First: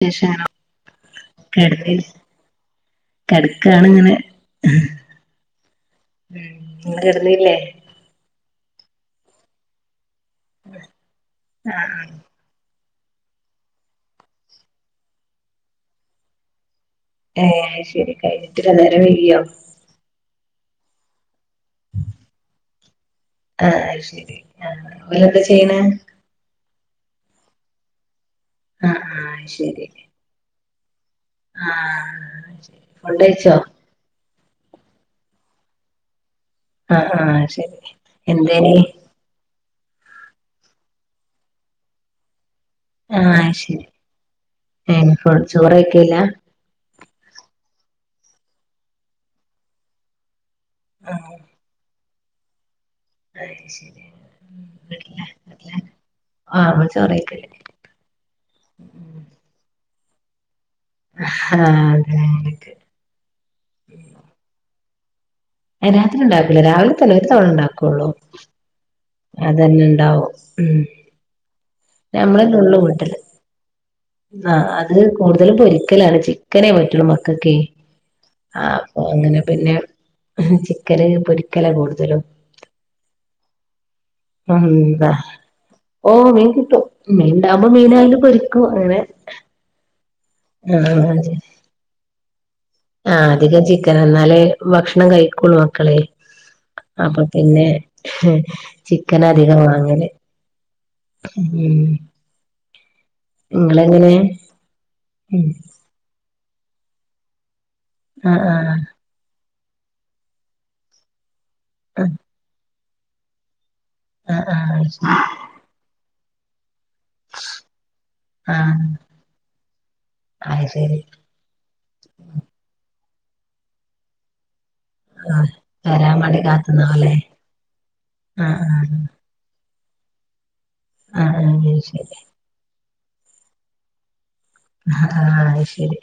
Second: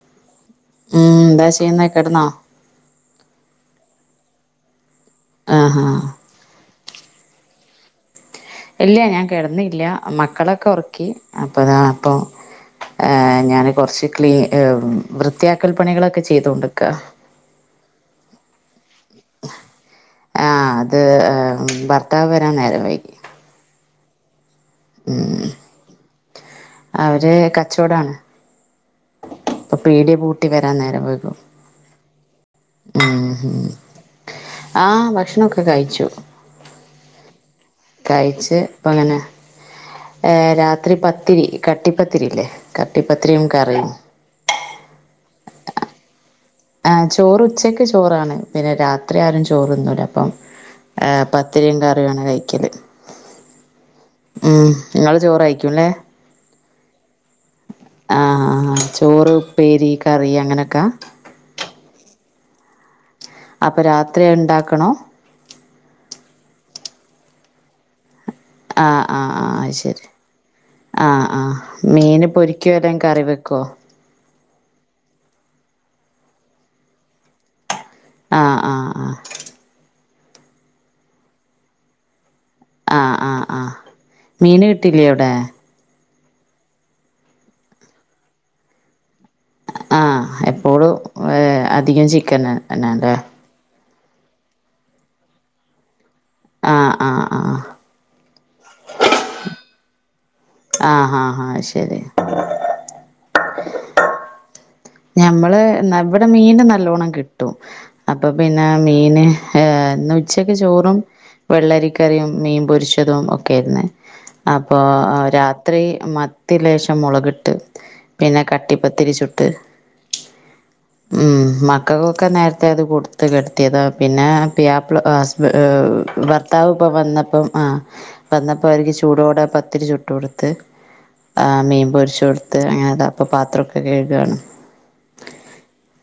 [unintelligible] ഉം എന്താ ചെയ്യുന്നേ കെടന്നി കിടന്നോ കെടക്കാണ്ങ്ങനെ ആഹ ഉം ഇങ്ങള്‌ കെടന്നീല്ലേ ഇല്യ ഞാൻ കെടന്നീല്ല മക്കളേക്കൊറക്കി അപ്പൊതാ ആഹ് പ്പൊ ഏ ഞാന് കൊർച്ച് ക്ലീ വൃത്തിയാക്കൽപണികളൊക്കെ ചെയ്തോണ്ട്ക്കാ ഏഹ് അത് ശെരി കഴിഞ്ഞിട്ടില്ല നേരം വെയ്കിയോ ആഹ് അത് ഭർത്താവ് വരാൻ നേരം വൈകി ആഹ് അത് ശെരി ആഹ് ഓലെന്താ ചെയ്യ്ണെ അവര് കച്ചോടാണ് ആഹ് ആഹ് അത് ശെരി പ്പം പീട്യ പൂട്ടി വരാൻ നേരം വൈകും ആഹ് ശരി ഫുഡ് ഉം കഴിച്ചോ ആഹ് ഭക്ഷണൊക്കെ കഴിച്ചു ആഹ് ആഹ് ശരി കഴിച്ച് എന്തേനി പ്പങ്ങനെ ഏഹ് രാത്രി പത്തിരി കട്ടിപ്പത്തിരില്ലേ ആഹ് കട്ടിപ്പത്തിരിയും അശെരി കറിയും ഏ ഇപ്പൊ ചോറയ്ക്കെല്ല ആ ചോറുച്ചക്ക് ചോറാണ് പിന്നെ രാത്രി ആരും ചോറ്ന്നൂല പ്പം ആഹ് പത്തിരിം കറിയുവാണ് കഴിക്കല് ഉം നിങ്ങള് ചോറ് കഴിക്കൂല്ലേ [unintelligible] ആഹ് ആഹ് ആഹ് ചോറ് ഉപ്പേരി കറി അങ്ങനൊക്കാ അഹഹ്ഹാ [unintelligible] അപ്പ രാത്രി അത്ണ്ടാക്കണൊ ഏ രാത്രി ഇണ്ടാക്കൂല രാവിലെ തന്നെ ഒരു തവണേണ്ടാക്കൊള്ളൂ ആഹ് ആഹ് ആഹ് അയ് ശെരി ഉം ആഹ് ആഹ് മീന് നമ്മള് പൊരിക്കേ നുള്ള് അല്ലെ പൊട്ടല് കറി വെ ക്കോ ആ അത് കൂടുതല് പൊരിക്കലാണ് ചിക്കനേ പറ്റൊള്ളൂ മക്കക്കേ ആഹ് അ അങ്ങനെ പിന്നെ ചിക്കന് പൊരിക്കലാ കൂട്തലും ആഹ് ആഹ് ആഹ് മീന് കിട്ടില്ലേ എന്താ അവിടെ ഓ മീൻ കിട്ടു മീൻണ്ടാമ്പോ മീനായാലും പൊരിക്കു അങ്ങനെ ആഹ് ആ എപ്പോഴും ഏ അധികോം ചിക്കന് എന്നെല്ലേ ആ അധികം ചിക്കന ന്നാലേ ഭക്ഷണം കഴിക്കൊള്ളു മക്കള് ആഹ് ആഹ് അപ്പ ആഹ് പിന്നെ ചിക്കനാ അധികം വാങ്ങല് ആഹ് ആഹ് ആഹ് ശെരി ഇങ്ങളെങ്ങനെ ഞമ്മള് ന ഇവ്ടെ മീന് നല്ലോണം കിട്ടും അപ്പ ആ ആ പിന്നെ മീന് ഏ ഇന്ന് ഉച്ചയ്ക്ക് ചോറും ആ വെള്ളരിക്കറിയും മീൻ പൊരിച്ചതും ഒക്കേര്ന്ന് ആ അപ്പോ ആ രാത്രി മ ഇത്തി ലേശം മുളകിട്ട് പിന്നെ ആ കട്ടിപ്പത്തിരിച്ചുട്ട്. അത് ശരി ഉം മക്കക്കൊക്കെ നേരത്തെ അത് കൊടുത്ത് കിടത്തിയതാ പിന്നെ. [unintelligible] ആ ഹുസ്ബൻ വരാൻ ഏഹ് വേണ്ടി ഭർത്താവ് ഇപ്പ കാത്തുന്നാവല്ലേ വന്നിപ്പോ ആഹ്. വന്നപ്പോ അവരെക്ക് ആഹ് ചൂടോടെ അപ്പം. പത്തിരി ചുട്ട് കൊടുത്ത് ആഹ് മീൻ പൊരിച്ച് കൊടുത്ത് അങ്ങനെ ഇതാ ഇപ്പൊ പാത്രമൊക്കെ കഴുകയാണ്. ആഹ് ശരി.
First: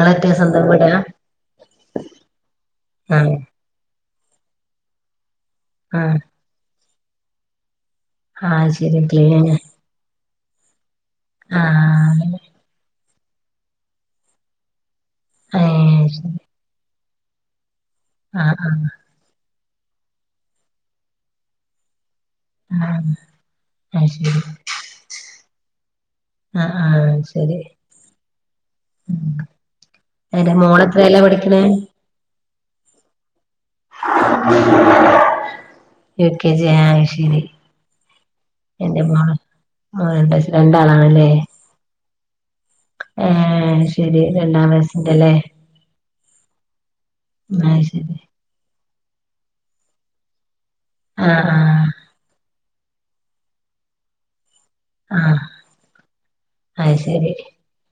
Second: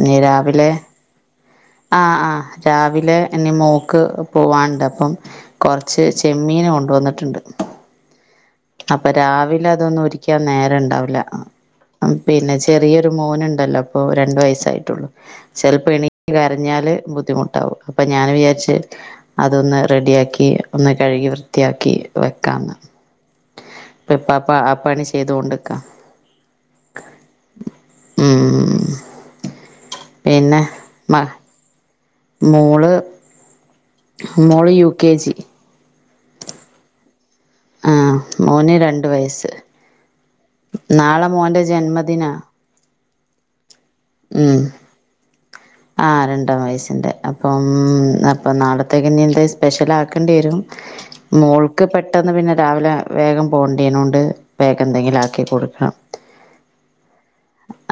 ആഹ് ആഹ് അത് ശരി നിങ്ങള് മറ്റേ സ്വന്തം രാവിലെ വീടാ ആഹ് ആഹ് രാവിലെ ആഹ് ഇനി മോൾക്ക്. പോവാനുണ്ട് അപ്പം കൊറച്ച് ആഹ് ചെമ്മീന് കൊണ്ടുവന്നിട്ടുണ്ട്. ആഹ് ശരി അപ്പൊ ക്ലീനിങ് രാവിലെ അതൊന്നു ഒരുക്കി. ക്കാൻ നേരണ്ടാവില്ല ആഹ് പിന്നെ ചെറിയൊരു മോനുണ്ടല്ലോ അപ്പൊ രണ്ടു വയസ്സായിട്ടുള്ളു ചെലപ്പോ ഏഹ് എണീറ്റ് കരഞ്ഞാല് ബുദ്ധിമുട്ടാവും അപ്പൊ ഞാൻ ആഹ് വിചാരിച്ച്. അതൊന്ന് റെഡിയാക്കി ഒന്ന് കഴുകി വൃത്തിയാക്കി. വെക്കാന്ന് ആഹ് ആഹ് അത് ശരി ഇപ്പപ്പ ആഹ് പണി ചെയ്തൊണ്ട് നിക്കാ. ആഹ് ആഹ് ശരി ഉം അന്റെ പിന്നെ മോള് എത്രലാ മ പഠിക്കണേ? മോള് മോള് U K G L K G ആഹ്ശരി ആഹ് മോന് രണ്ട് വയസ്സ്, ആ, രണ്ട് വയസ് രണ്ടാളാണല്ലേ നാളെ മോന്റെ ജന്മദിനാ. ആഹ് ശരി രണ്ടാം വയസിന്റെല്ലേ ആഹ് രണ്ടാം വയസ്സിൻ്റെ അപ്പം അത് ശരി അപ്പം നാളത്തേക്ക് ഇനി എന്തെ സ്പെഷ്യൽ ആക്കേണ്ടി വരും. ആഹ് മോൾക്ക് ആഹ് പെട്ടെന്ന് പിന്നെ രാവിലെ വേഗം പോകേണ്ടി ആയോണ്ട്. വേഗം എന്തെങ്കിലും ആക്കി ആഹ് കൊടുക്കാം. അത് ശരി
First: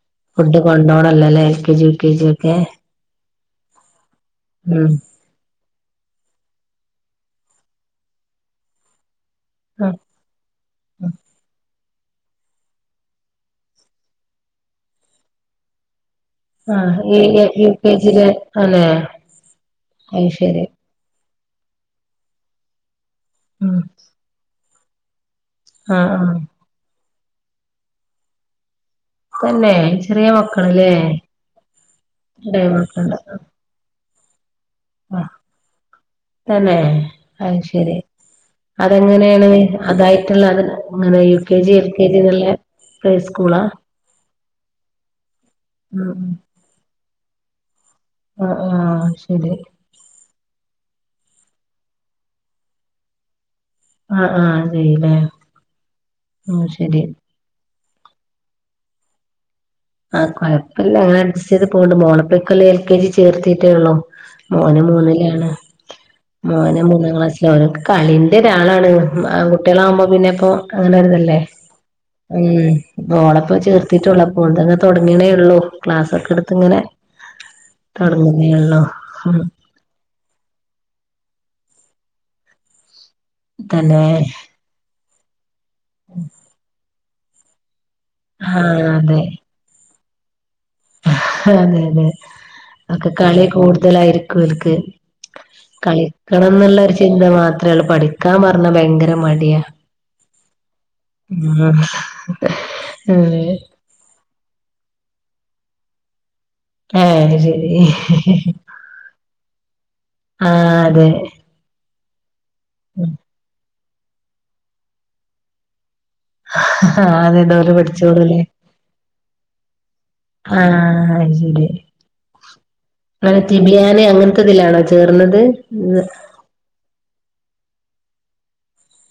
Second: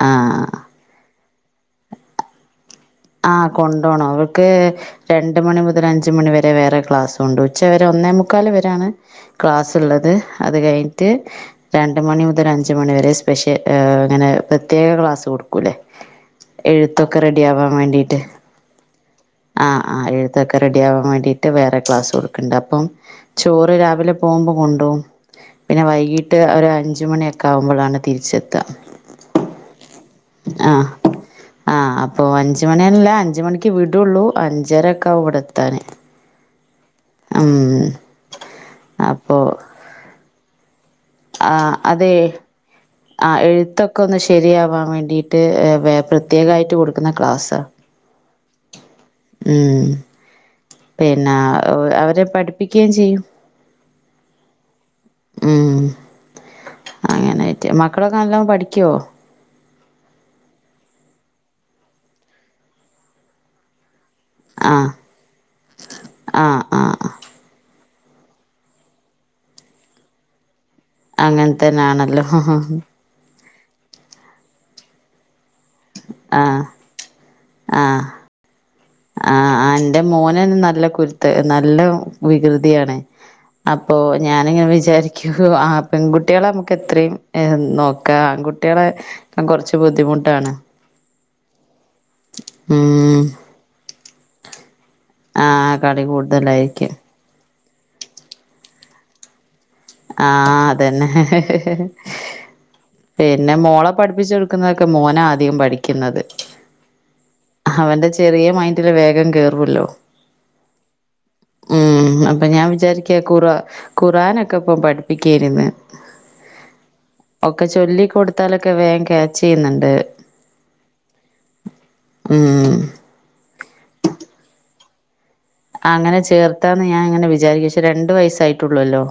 ആഹ് കൊണ്ടോണം അല്ലല്ലേ L K G, U K G ഒക്കെ. ആഹ് കൊണ്ടോണം അവൾക്കെ. ഉം രണ്ട് മണി മുതൽ അഞ്ച് മണിവരെ വേറെ ക്ലാസ്സുണ്ട്, ഉച്ച വരെ ഒന്നേമുക്കാൽ വരാണ്. ക്ലാസ്സ് ആ ഉള്ളത് അത് കഴിഞ്ഞിട്ട്. രണ്ട് മണി മുതൽ അഞ്ച് മണിവരെ സ്പെഷ്യൽ ഏഹ് അങ്ങനെ പ്രത്യേക ക്ലാസ്സ് കൊടുക്കൂല്ലേ. ആഹ് ഈ എഴുത്തൊക്കെ റെഡി ആവാൻ യു കെ വേണ്ടിട്ട്, ജിയില് അല്ലെ ആഹ് ആഹ് അത് എഴുത്തൊക്കെ ശരി റെഡി. [unintelligible] വേണ്ടിട്ട് വേറെ ക്ലാസ്സ് കൊടുക്കണ്ട് അപ്പം ചോറ് ഉം രാവിലെ പോകുമ്പോ കൊണ്ടപോകും പിന്നെ ആഹ് ആഹ് വൈകിട്ട് ഒരു അഞ്ച് മണിയൊക്കെ ആകുമ്പോഴാണ് തിരിച്ചെത്തുക. തന്നെ ചെറിയ മക്കളല്ലേ ആഹ് അപ്പൊ അഞ്ച് ടൈം മണിയല്ല ഒക്കെയുണ്ട്. അഞ്ച് മണിക്ക് വിടുള്ളൂ അഞ്ചര ആഹ് തന്നെ അത് ഉം ശരി അപ്പോ അതെങ്ങനെയാണ്. അതായിട്ടുള്ള അതെന്നെ അങ്ങനെ യു കെ ജി, ആഹ് എൽ കെ അതെ ജി, എന്നുള്ള. പ്ലേ ആഹ് സ്കൂളാ എഴുത്തൊക്കെ ഒന്ന് ശരിയാവാൻ വേണ്ടിട്ട് ഉം പ്രത്യേക ഉം ആയിട്ട് കൊടുക്കുന്ന ക്ലാസാ ആഹ് ആഹ് ശരി പിന്നെ അവ അവരെ പഠിപ്പിക്കുകേം ചെയ്യും ആഹ് ആഹ് ശരിയല്ലേ ഉം ആഹ് ശരി. അങ്ങനായിട്ട് മക്കളൊക്കെ നല്ലേണം പഠിക്കുവോ? ആഹ് കൊഴപ്പമില്ല അങ്ങനെ അഡ്ജസ്റ്റ് ചെയ്ത് പോക്കുന്നുണ്ട് മോൾ ഇപ്പൊ ഈ കൊല്ലം എൽ കെ ജി യിൽ ചേർത്തിട്ടേ ഉള്ളൂ. മോന് ആഹ് മൂന്നിലാണ് ആഹ് മോന് ആഹ് മൂന്നാം ക്ലാസ്സിലാ ഓനൊക്കെ കളിന്റെ ഒരാളാണ്, ആൺ കുട്ടികളാകുമ്പോ പിന്നെ ഇപ്പൊ. അങ്ങനെ ആയിരുന്നില്ലേ അങ്ങൻത്തന്നാണല്ലോ ആഹ് ഉം. ഓള് ഇപ്പൊ ചേർത്തട്ടേ ഉള്ളു അപ്പോൾ തന്നെ തുടങ്ങണെ ഉള്ളൂ. ക്ലാസ്സൊക്കെടുത്ത് ആഹ് ഇങ്ങനെ ആഹ് തുടങ്ങുന്നേള്ളൂ ഉം. ആഹ് എന്റെ മോന് നല്ല കുരുത്ത് നല്ല വികൃതിയാണ്. അപ്പൊ തന്നെ ഞാനിങ്ങനെ വിചാരിക്കു ആഹ് പെൺകുട്ടികളെ നമുക്ക് എത്രയും നോ ആഹ് ആൺകുട്ട്യളെ അതെ കൊറച്ച് ബുദ്ധിമുട്ടാണ് അതെ അതെ അക്കെ ഉം കളി കൂടുതലായിരിക്കും എനിക്ക് ആഹ് കളി കളിക്കണം എന്നുള്ള കൂടുതലായിരിക്കും. ഒരു ചിന്ത മാത്രേള്ളൂ പഠിക്കാൻ പറഞ്ഞാ ഭയങ്കര മടിയാ ആഹ് അതന്നെ ഉം ഏഹ് പിന്നെ മോളെ പഠിപ്പിച്ചോട് ക്കുന്നൊക്കെ മോനാ ആദ്യം പഠിക്ക്ന്നത് ആഹ് അത്ശരി ക്കില് വേഗം കേറോല്ലോ ആഹ് അതെ ഉം അപ്പൊ ഞാൻ വിചാരിക്ക ഖറ ഖുറആനൊക്കെ ഇപ്പൊ പഠിപ്പിക്കായിരുന്നു ആഹ് അതെ ന്നാ ഒക്കെ ഓല് ചൊല്ലി പഠിച്ചോളൂല്ലേ കൊടുത്താലൊക്കെ വേഗം ക്യാച്ച് ചെയ്യുന്നുണ്ട് ആഹ് അത് ശരി ഉം ആഹ് തിബിയാന് അങ്ങനത്തെതിലാണോ ചേർന്നത് ആഹ് അങ്ങനെ ചേർത്താന്ന് ഞാൻ ഇങ്ങനെ വിചാരിക്കും പക്ഷേ രണ്ട് വയസ്സായിട്ടുള്ളൂല്ലോ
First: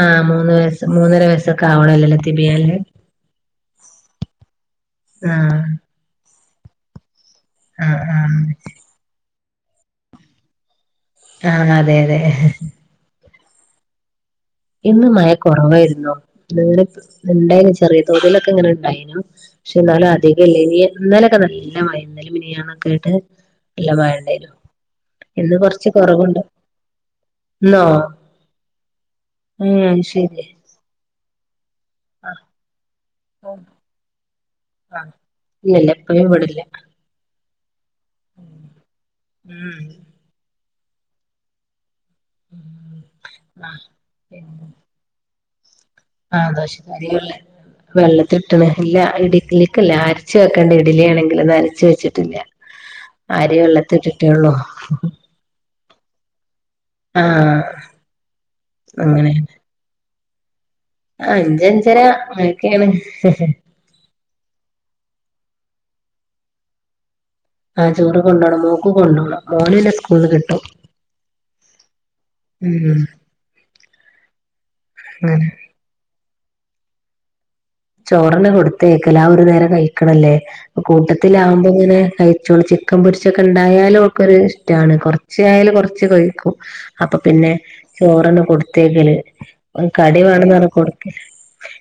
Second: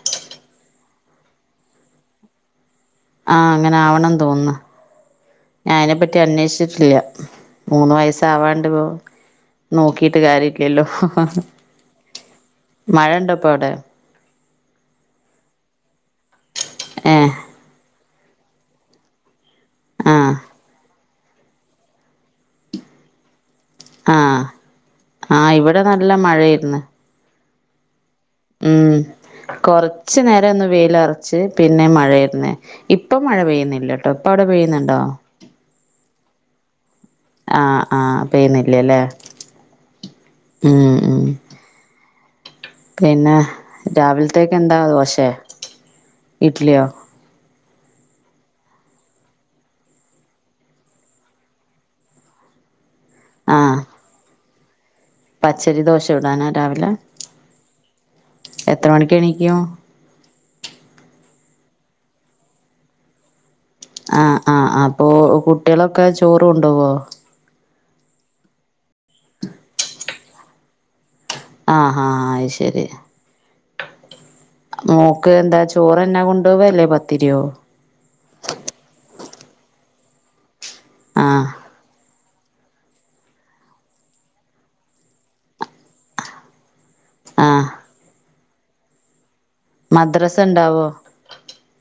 ആഹ് മൂന്ന് വയസ് മൂന്നര വയസ്സൊക്കെ ആവണം അല്ലല്ലോ തിബിയല് ആഹ് അങ്ങനാവണം തോന്ന്ന്നു ആഹ് ഞാൻ അയിനെപ്പറ്റി അന്വേഷിച്ചിട്ടില്ല മൂന്ന് ആഹ് ആഹ് വയസാവാണ്ട്പ്പ നോക്കീട്ട് കാര്യല്ലല്ലോ ആഹ് അതെ അതെ മഴണ്ടോപ്പവ്ടെ? ഇന്ന് മഴ കൊറവായിരുന്നു [unintelligible] ഏഹ് ഇണ്ടായിന് ചെറിയ തോതിലൊക്കെങ്ങനെ ഇണ്ടായിനു പക്ഷെ എന്നാലും ആഹ് അധികം ഇല്ല ഇനി ഇന്നലൊക്കെ നല്ല ഇന്നലിം മിനിയാണൊക്കെ ആയിട്ട് നല്ല ആഹ് മഴണ്ടായിനു ഇന്ന് ആഹ് ഇവിടെ കൊറച്ച് നല്ല കൊറവ്ണ്ടോ മഴയാര്ന്ന് ഇന്നോ? ഉം ഏഹ് അത് കൊറച്ച് ശരി നേരോന്ന് വെയിലറച്ച് പിന്നെ മഴന്നെ ഇപ്പൊ മഴ ആഹ് പെയ്യുന്നില്ല കേട്ടോ ഇപ്പ അവിടെ പെയ്യ ആഹ് ഇല്ലല്ല എപ്പും ഇവിടില്ല ആഹ് ആഹ് പെയ്ന്നില്ലല്ലേ ഉം ഉം ഉം പിന്നെ ആഹ് പിന്നെ രാവിലത്തേക്ക്ന്താ ദോശേ? ആഹ് ഇഡ്ലിയോ ദോശക്കാരിയല്ലേ വെള്ളത്തി ഇട്ടണ് ഇല്ല ഇടലിക്കല്ല അരച്ച വെക്കേണ്ട ഇഡലിയാണെങ്കിൽ ഒന്ന് അരച്ച് വെച്ചിട്ടില്ല [inaudible] അരി ആഹ് വെള്ളത്തിട്ട്ട്ടേ ഒള്ളൂ പച്ചരി ദോശ ചുടാന രാവിലെ എത്ര മണിക്ക് അങ്ങനെ എണീക്കും അഞ്ചഞ്ചര അതൊക്കെയാണ് ആഹ് ആഹ് അപ്പൊ കുട്ടികളൊക്കെ ചോറും കൊണ്ടവോ?. ആഹ് ചോറ് കൊണ്ടോണം മോക്ക് കൊണ്ടോണം മോന് ന്ന സ്കൂള് കിട്ടും ആഹ് ആഹ് അതുശരി ഉം മോക്ക് അങ്ങനെ എന്താ ചോറന്നെ കൊണ്ടോവല്ലേ പത്തിരിയോ ചോറന്ന കൊടുത്തേക്കല ആ ഒരു നേരം കഴിക്കണല്ലേ പ്പ ആഹ് കൂട്ടത്തിലാമ്പോങ്ങനെ കഴിച്ചോ ക്കം പൊരിച്ചൊക്കെണ്ടായാലും ഓക്കൊര് ഇഷ്ടാണ് കൊറച്ചായാല് കൊറച്ച് കഴിക്കും അപ്പൊ പിന്നെ ആഹ് ചോറെന്നെ കൊടുത്തേക്കല് കടി മദ്രസ വേണ്ടെന്ന് പറഞ്ഞപ്പം ഉണ്ടാവോ കൊടുക്കല്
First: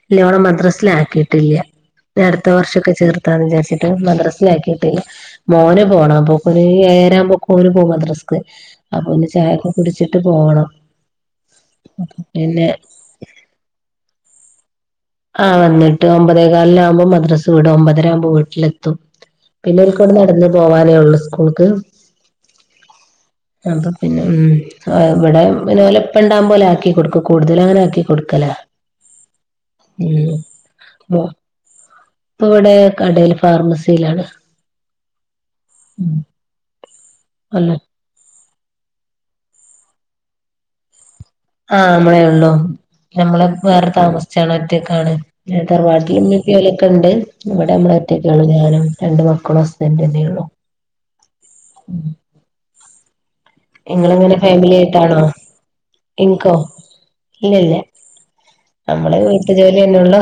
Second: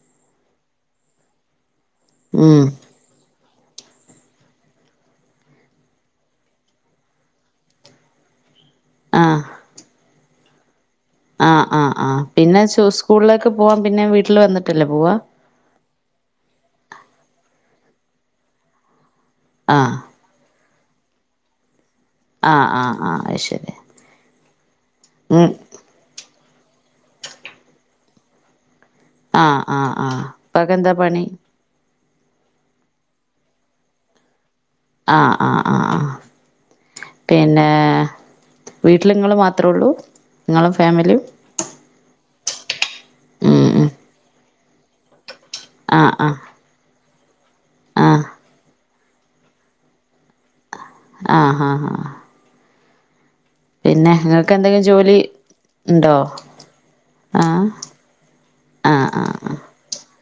ഇല്ലോളെ മദ്രസീലാക്കിട്ടില്ല്യ. നി അടുത്ത ഉം വർഷൊക്കെ ചേർ ഏതാൻ വിചാച്ചിട്ട് മദ്രസ്സേൽ ആക്കിട്ടില്ല മോന് പോണം [unintelligible] ഏഴര ആവുമ്പോ ഒക്കെ ഓര് പോവും മദ്രസ്സക്ക് അപ്പൊന്ന് ആഹ് ചായക്കെ കുടിച്ചിട്ട് പോകണം. ആഹ് ആഹ് ആഹ് പിന്നെ സ്കൂളിലേക്ക് പോവാൻ പിന്നെ വീട്ടിൽ വന്നിട്ടല്ലേ പോവാ?. ആഹ് വന്നിട്ട് ഒമ്പതേകാലിനാവുമ്പോ മദ്രസ വീടും ഒമ്പതരാമ്പോ വീട്ടിലെത്തും ആഹ് പിന്നോല്ക്ക്ടെ നടന്ന് പോവാനേ ഉള്ളു സ്കൂൾക്ക് ആഹ് ആഹ് ആഹ് അത് ശരി അപ്പൊ പിന്നെ ഉം ഇവിടെ ഉം പിന്നെ പലെ ഇപ്പണ്ടാവുമ്പം ഓല ആക്കി കൊടുക്കും കൂടുതല് അങ്ങനെ ആക്കി കൊടുക്കലാ. ആഹ് ആഹ് ആഹ് ഉം പ്പാക്കെന്താ പണി പ്പവിടെ കടേല് ഫാർമസീലാണ് ആഹ് ആഹ് ആഹ് പിന്നെ അല്ല വീട്ടില്ങ്ങള് മാത്രെള്ളൂ ഇങ്ങളും ഫാമിലിയും ആഹ് നമ്മളെ ഉള്ളൂ. നമ്മള് ഉം ഉം വേറെ താമസിച്ചണ ഒറ്റക്കാണ്. ആഹ് തർവാട്ടിലു മ്മി ആഹ് പ്പി ഓലൊക്കെണ്ട് ഇവിടെ നമ്മള ആഹ് ഒറ്റൊക്കെള്ളൂ ഞാനും രണ്ടു മക്കളും ഹസ്ബൻ്റെ തന്നെയുള്ളു. ആഹ് ഹാഹാ ഇങ്ങളെങ്ങനെ ഇങ്ങൾക്ക് ഫാമിലി എന്തെങ്കിലും ജോലി ആയിട്ടാണോ ഇണ്ടോ എൻക്കോ ആഹ് ഇല്ലല്ല ആഹ് നമ്മള് ആഹ് വീട്ട് ആഹ് ജോലിയല്ലെ ഉള്ളൂ.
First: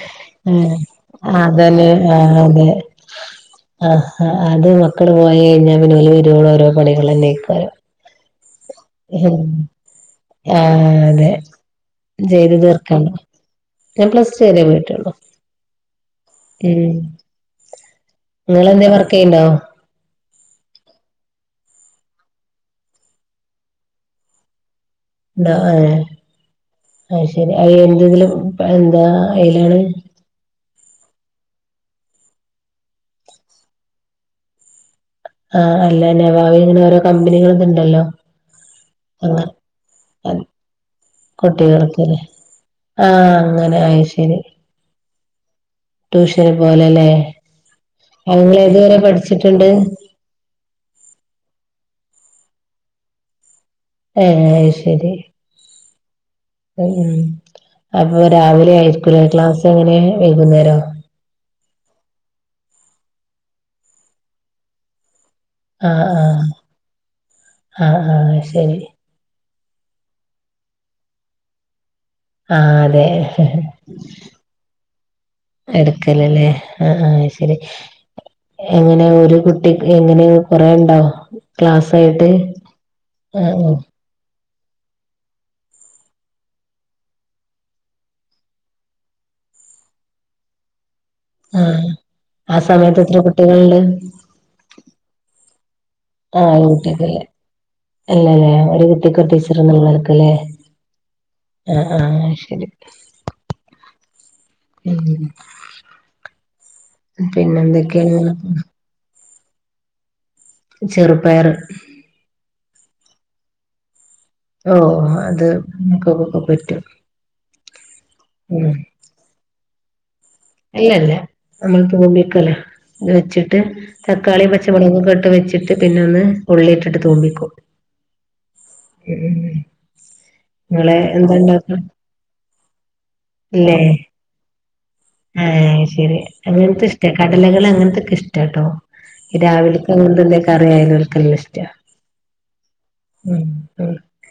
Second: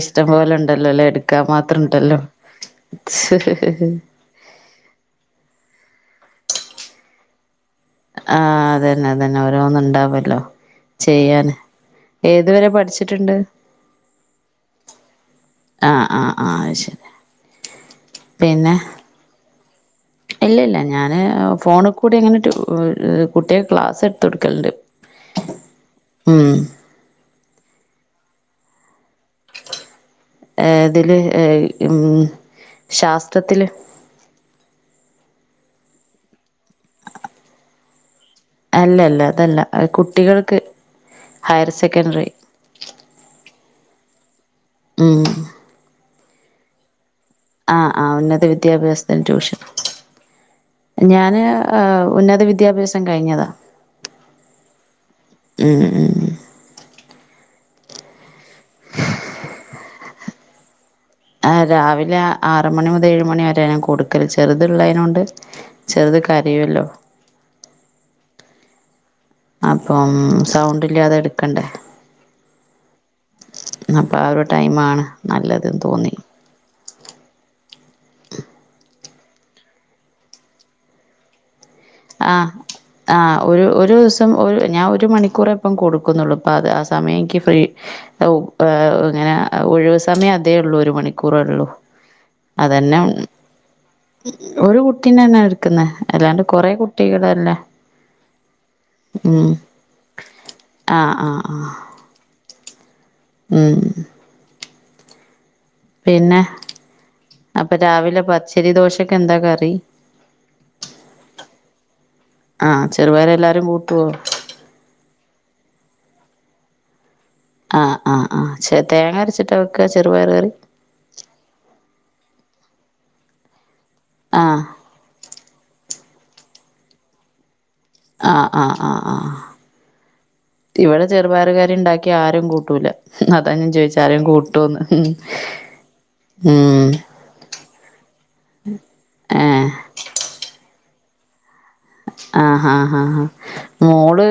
ഇഷ്ടം പോലെ ഉണ്ടല്ലോ ല്ലേ ആ എടുക്കാൻ മാത്രം അതന്നെ ആ ഉണ്ടല്ലോ അതെ ആഹ് ആഹ് അത് മക്കള് പോയി കഴിഞ്ഞാ പിന്നെ വരുവോളം ഓരോ പണികളല്ലെ? നീക്കു ആ അത് ന്നെ അത് തന്നെ ഓരോന്നും ഉണ്ടാവല്ലോ. ആഹ് അതെ ചെയ്ത് ഏതുവരെ തീർക്കാന് പഠിച്ചിട്ടുണ്ട് ഞാൻ പ്ലസ് ടു വരേ പോയിട്ടൊള്ളു ആഹ് ആഹ് ആഹ് അത് ഉം ശരി പിന്നെ നിങ്ങളന്തെങ്കിലും വർക്ക് ചെയ്യുന്നുണ്ടോ. ഇല്ലില്ല ഞാന് ഫോണി കൂടിങ്ങനെട്ട് കുട്ടിക ക്ലാസെടുത്ത് കൊട്ക്കലുണ്ട് ഉണ്ടോ അഹ് ശരി എന്തെതിലും എന്താ അതിലാണ് ഇതില് ഉം ശാസ്ത്രത്തില് ആഹ് അല്ല അല്ല വാവി ഇങ്ങനെ കമ്പനികൾ ഉണ്ടല്ലോ?. അല്ലല്ല അതല്ല കുട്ടികൾക്ക് ഹയർ സെക്കൻഡറി ആ അങ്ങനെ അത്ശരി ഉം ട്യൂഷന് പോലല്ലേ ആ ആ ഉന്നത വിദ്യാഭ്യാസത്തിന് ട്യൂഷൻ. അഹ് ഞാന് ഉന്നത വിദ്യാഭ്യാസം കഴിഞ്ഞതാ ഏന്ന് അത്ശരി ഉം ഉം അപ്പൊ രാവിലെ ആയിരിക്കൂലേ ക്ലാസ് എങ്ങനെ വൈകുന്നേരോ ആഹ് രാവിലെ ആറ് മണി മുത ഏഴ് മണി വരെ ഞാൻ കൊടുക്കല് ചെറുത്ള്ളേതിനോണ്ട് ആഹ് ചെറുത് ആഹ് കരയുല്ലോ. ആഹ് ആഹ്‌യ് ശരി അപ്പം സൗണ്ടില്ല്യാതെടുക്കണ്ടേ ആ അതെ അപ്പൊ ആ ഒരു ടൈമാണ് നല്ലതെന്ന് തോന്നി എട്ക്കല് ല്ലേ?. ആഹ് അയ് ശരി എങ്ങനെ ഒരു കുട്ടി എങ്ങനെ കൊറേണ്ടോ ക്ലാസായിട്ട് ആ ത്തം ഒര് ഞാ ഒരു മണിക്കൂറെപ്പം കൊടുക്കുന്നുള്ളൂ പ്പത് ആ സമയം എക്ക് ഫ്രീ ഓ പ്പ ഇങ്ങനെ ഒഴിവ് സമയം അതേ ഉള്ളൂ ഒരുമണി. ആഹ് ആഹ് സമയത്ത് എത്ര കുട്ടികളുണ്ട്. ഒരു കുട്ടീ തന്നാ എടുക്കുന്നത്. എ ആഹ് കുട്ടിയക്കല്ലേ അല്ലല്ലേ ഒരു കുട്ടിക്കൊര് ഉം ടീച്ചർന്നൊള്ളാരിക്കല്ലേ ആഹ് ആഹ് ആഹ് ആഹ് ആഹ് അയ്ശരി ഉം ഉം പിന്നെ പിന്നെ അപ്പ രാവിലെ എന്തൊക്കെയാണ് പച്ചരി ദോശക്കെന്താ കറി ചെറുപ്പയർ. ആഹ് ചെറുപയറെല്ലാരും കൂട്ടോ ഓഹ് അത് നമുക്കക്കെ പറ്റും. ആഹ് ആഹ് ആഹ് ചെ തേങ്ങരച്ചിട്ടാ വെയ്ക്ക്ക ചെറുപയറ് കറി ഇല്ല ഇല്ല നമ്മൾ തൂമ്പിക്കല്ലോ ഇത് വെച്ചിട്ട് തക്കാളിയും, ആഹ് പച്ചമുളകൊക്കെ ഇട്ട് വെച്ചിട്ട് പിന്നെ ഒന്ന് ഉള്ളി ഇട്ടിട്ട് തൂമ്പിക്കോ ആഹ് ആഹ് ആഹ് ആഹ് നിങ്ങള് ഇവിടെ എന്താ ഇണ്ടാക്ക ചെറുപയറുകറീണ്ടാക്കിയ ആരും കൂട്ടൂല്ല അതാ ഞൻ ചോയ്ച്ച ആരേം കൂട്ടു ട്ടോന്ന് ആഹ് യ്ശരി അങ്ങനത്തെ ഇഷ്ട കടലകള്ങ്ങനത്തെക്കെ ഇഷ്ടാട്ടോ ഏഹ് രാവിലെ അത്കൊണ്ടെന്തെ കറിയായാലു ഇവര്ക്കെല്ലായ്ഷ്ട ആഹാ ഹാ ഹാ ഉം മോള്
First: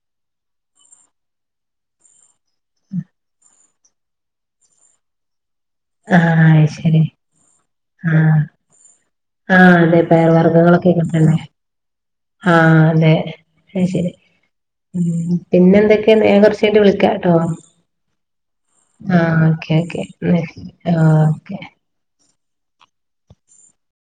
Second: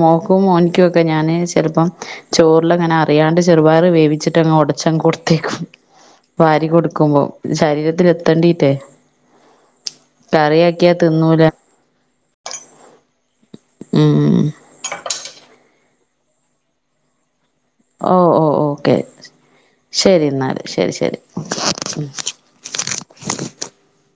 മോക്കും മോനിക്കു ഒക്കെ ഞാന് ചെലപ്പം ചോറിലങ്ങനെ അറിയാണ്ട് ചെറുപയറ് വേവിച്ചിട്ടങ്ങ ഒടച്ചങ്ങ് കൊടുത്തേക്കും. ആഹ് അത് വാരി ശരി കൊടുക്കുമ്പോം ശരീരത്തി ആഹ് എത്തേണ്ടിറ്റേ ആഹ് അതെ പേർ വർഗ്ഗങ്ങളൊക്കെ ഇങ്ങത്തന്നെ തിന്നൂല ആഹ അതെ അഹ് ശരി ഉം ഉം പിന്നെ എന്തൊക്കെയാ? ഞാൻ കുറച്ച് കഴിഞ്ഞിട്ട് വിളിക്കാട്ടോ. ഓ ഓ ഓക്കെ ആഹ് ഓക്കെ ഓക്കെ ശരി എന്നാല് എ ശരി ശരി ആഹ് ഓക്കെ.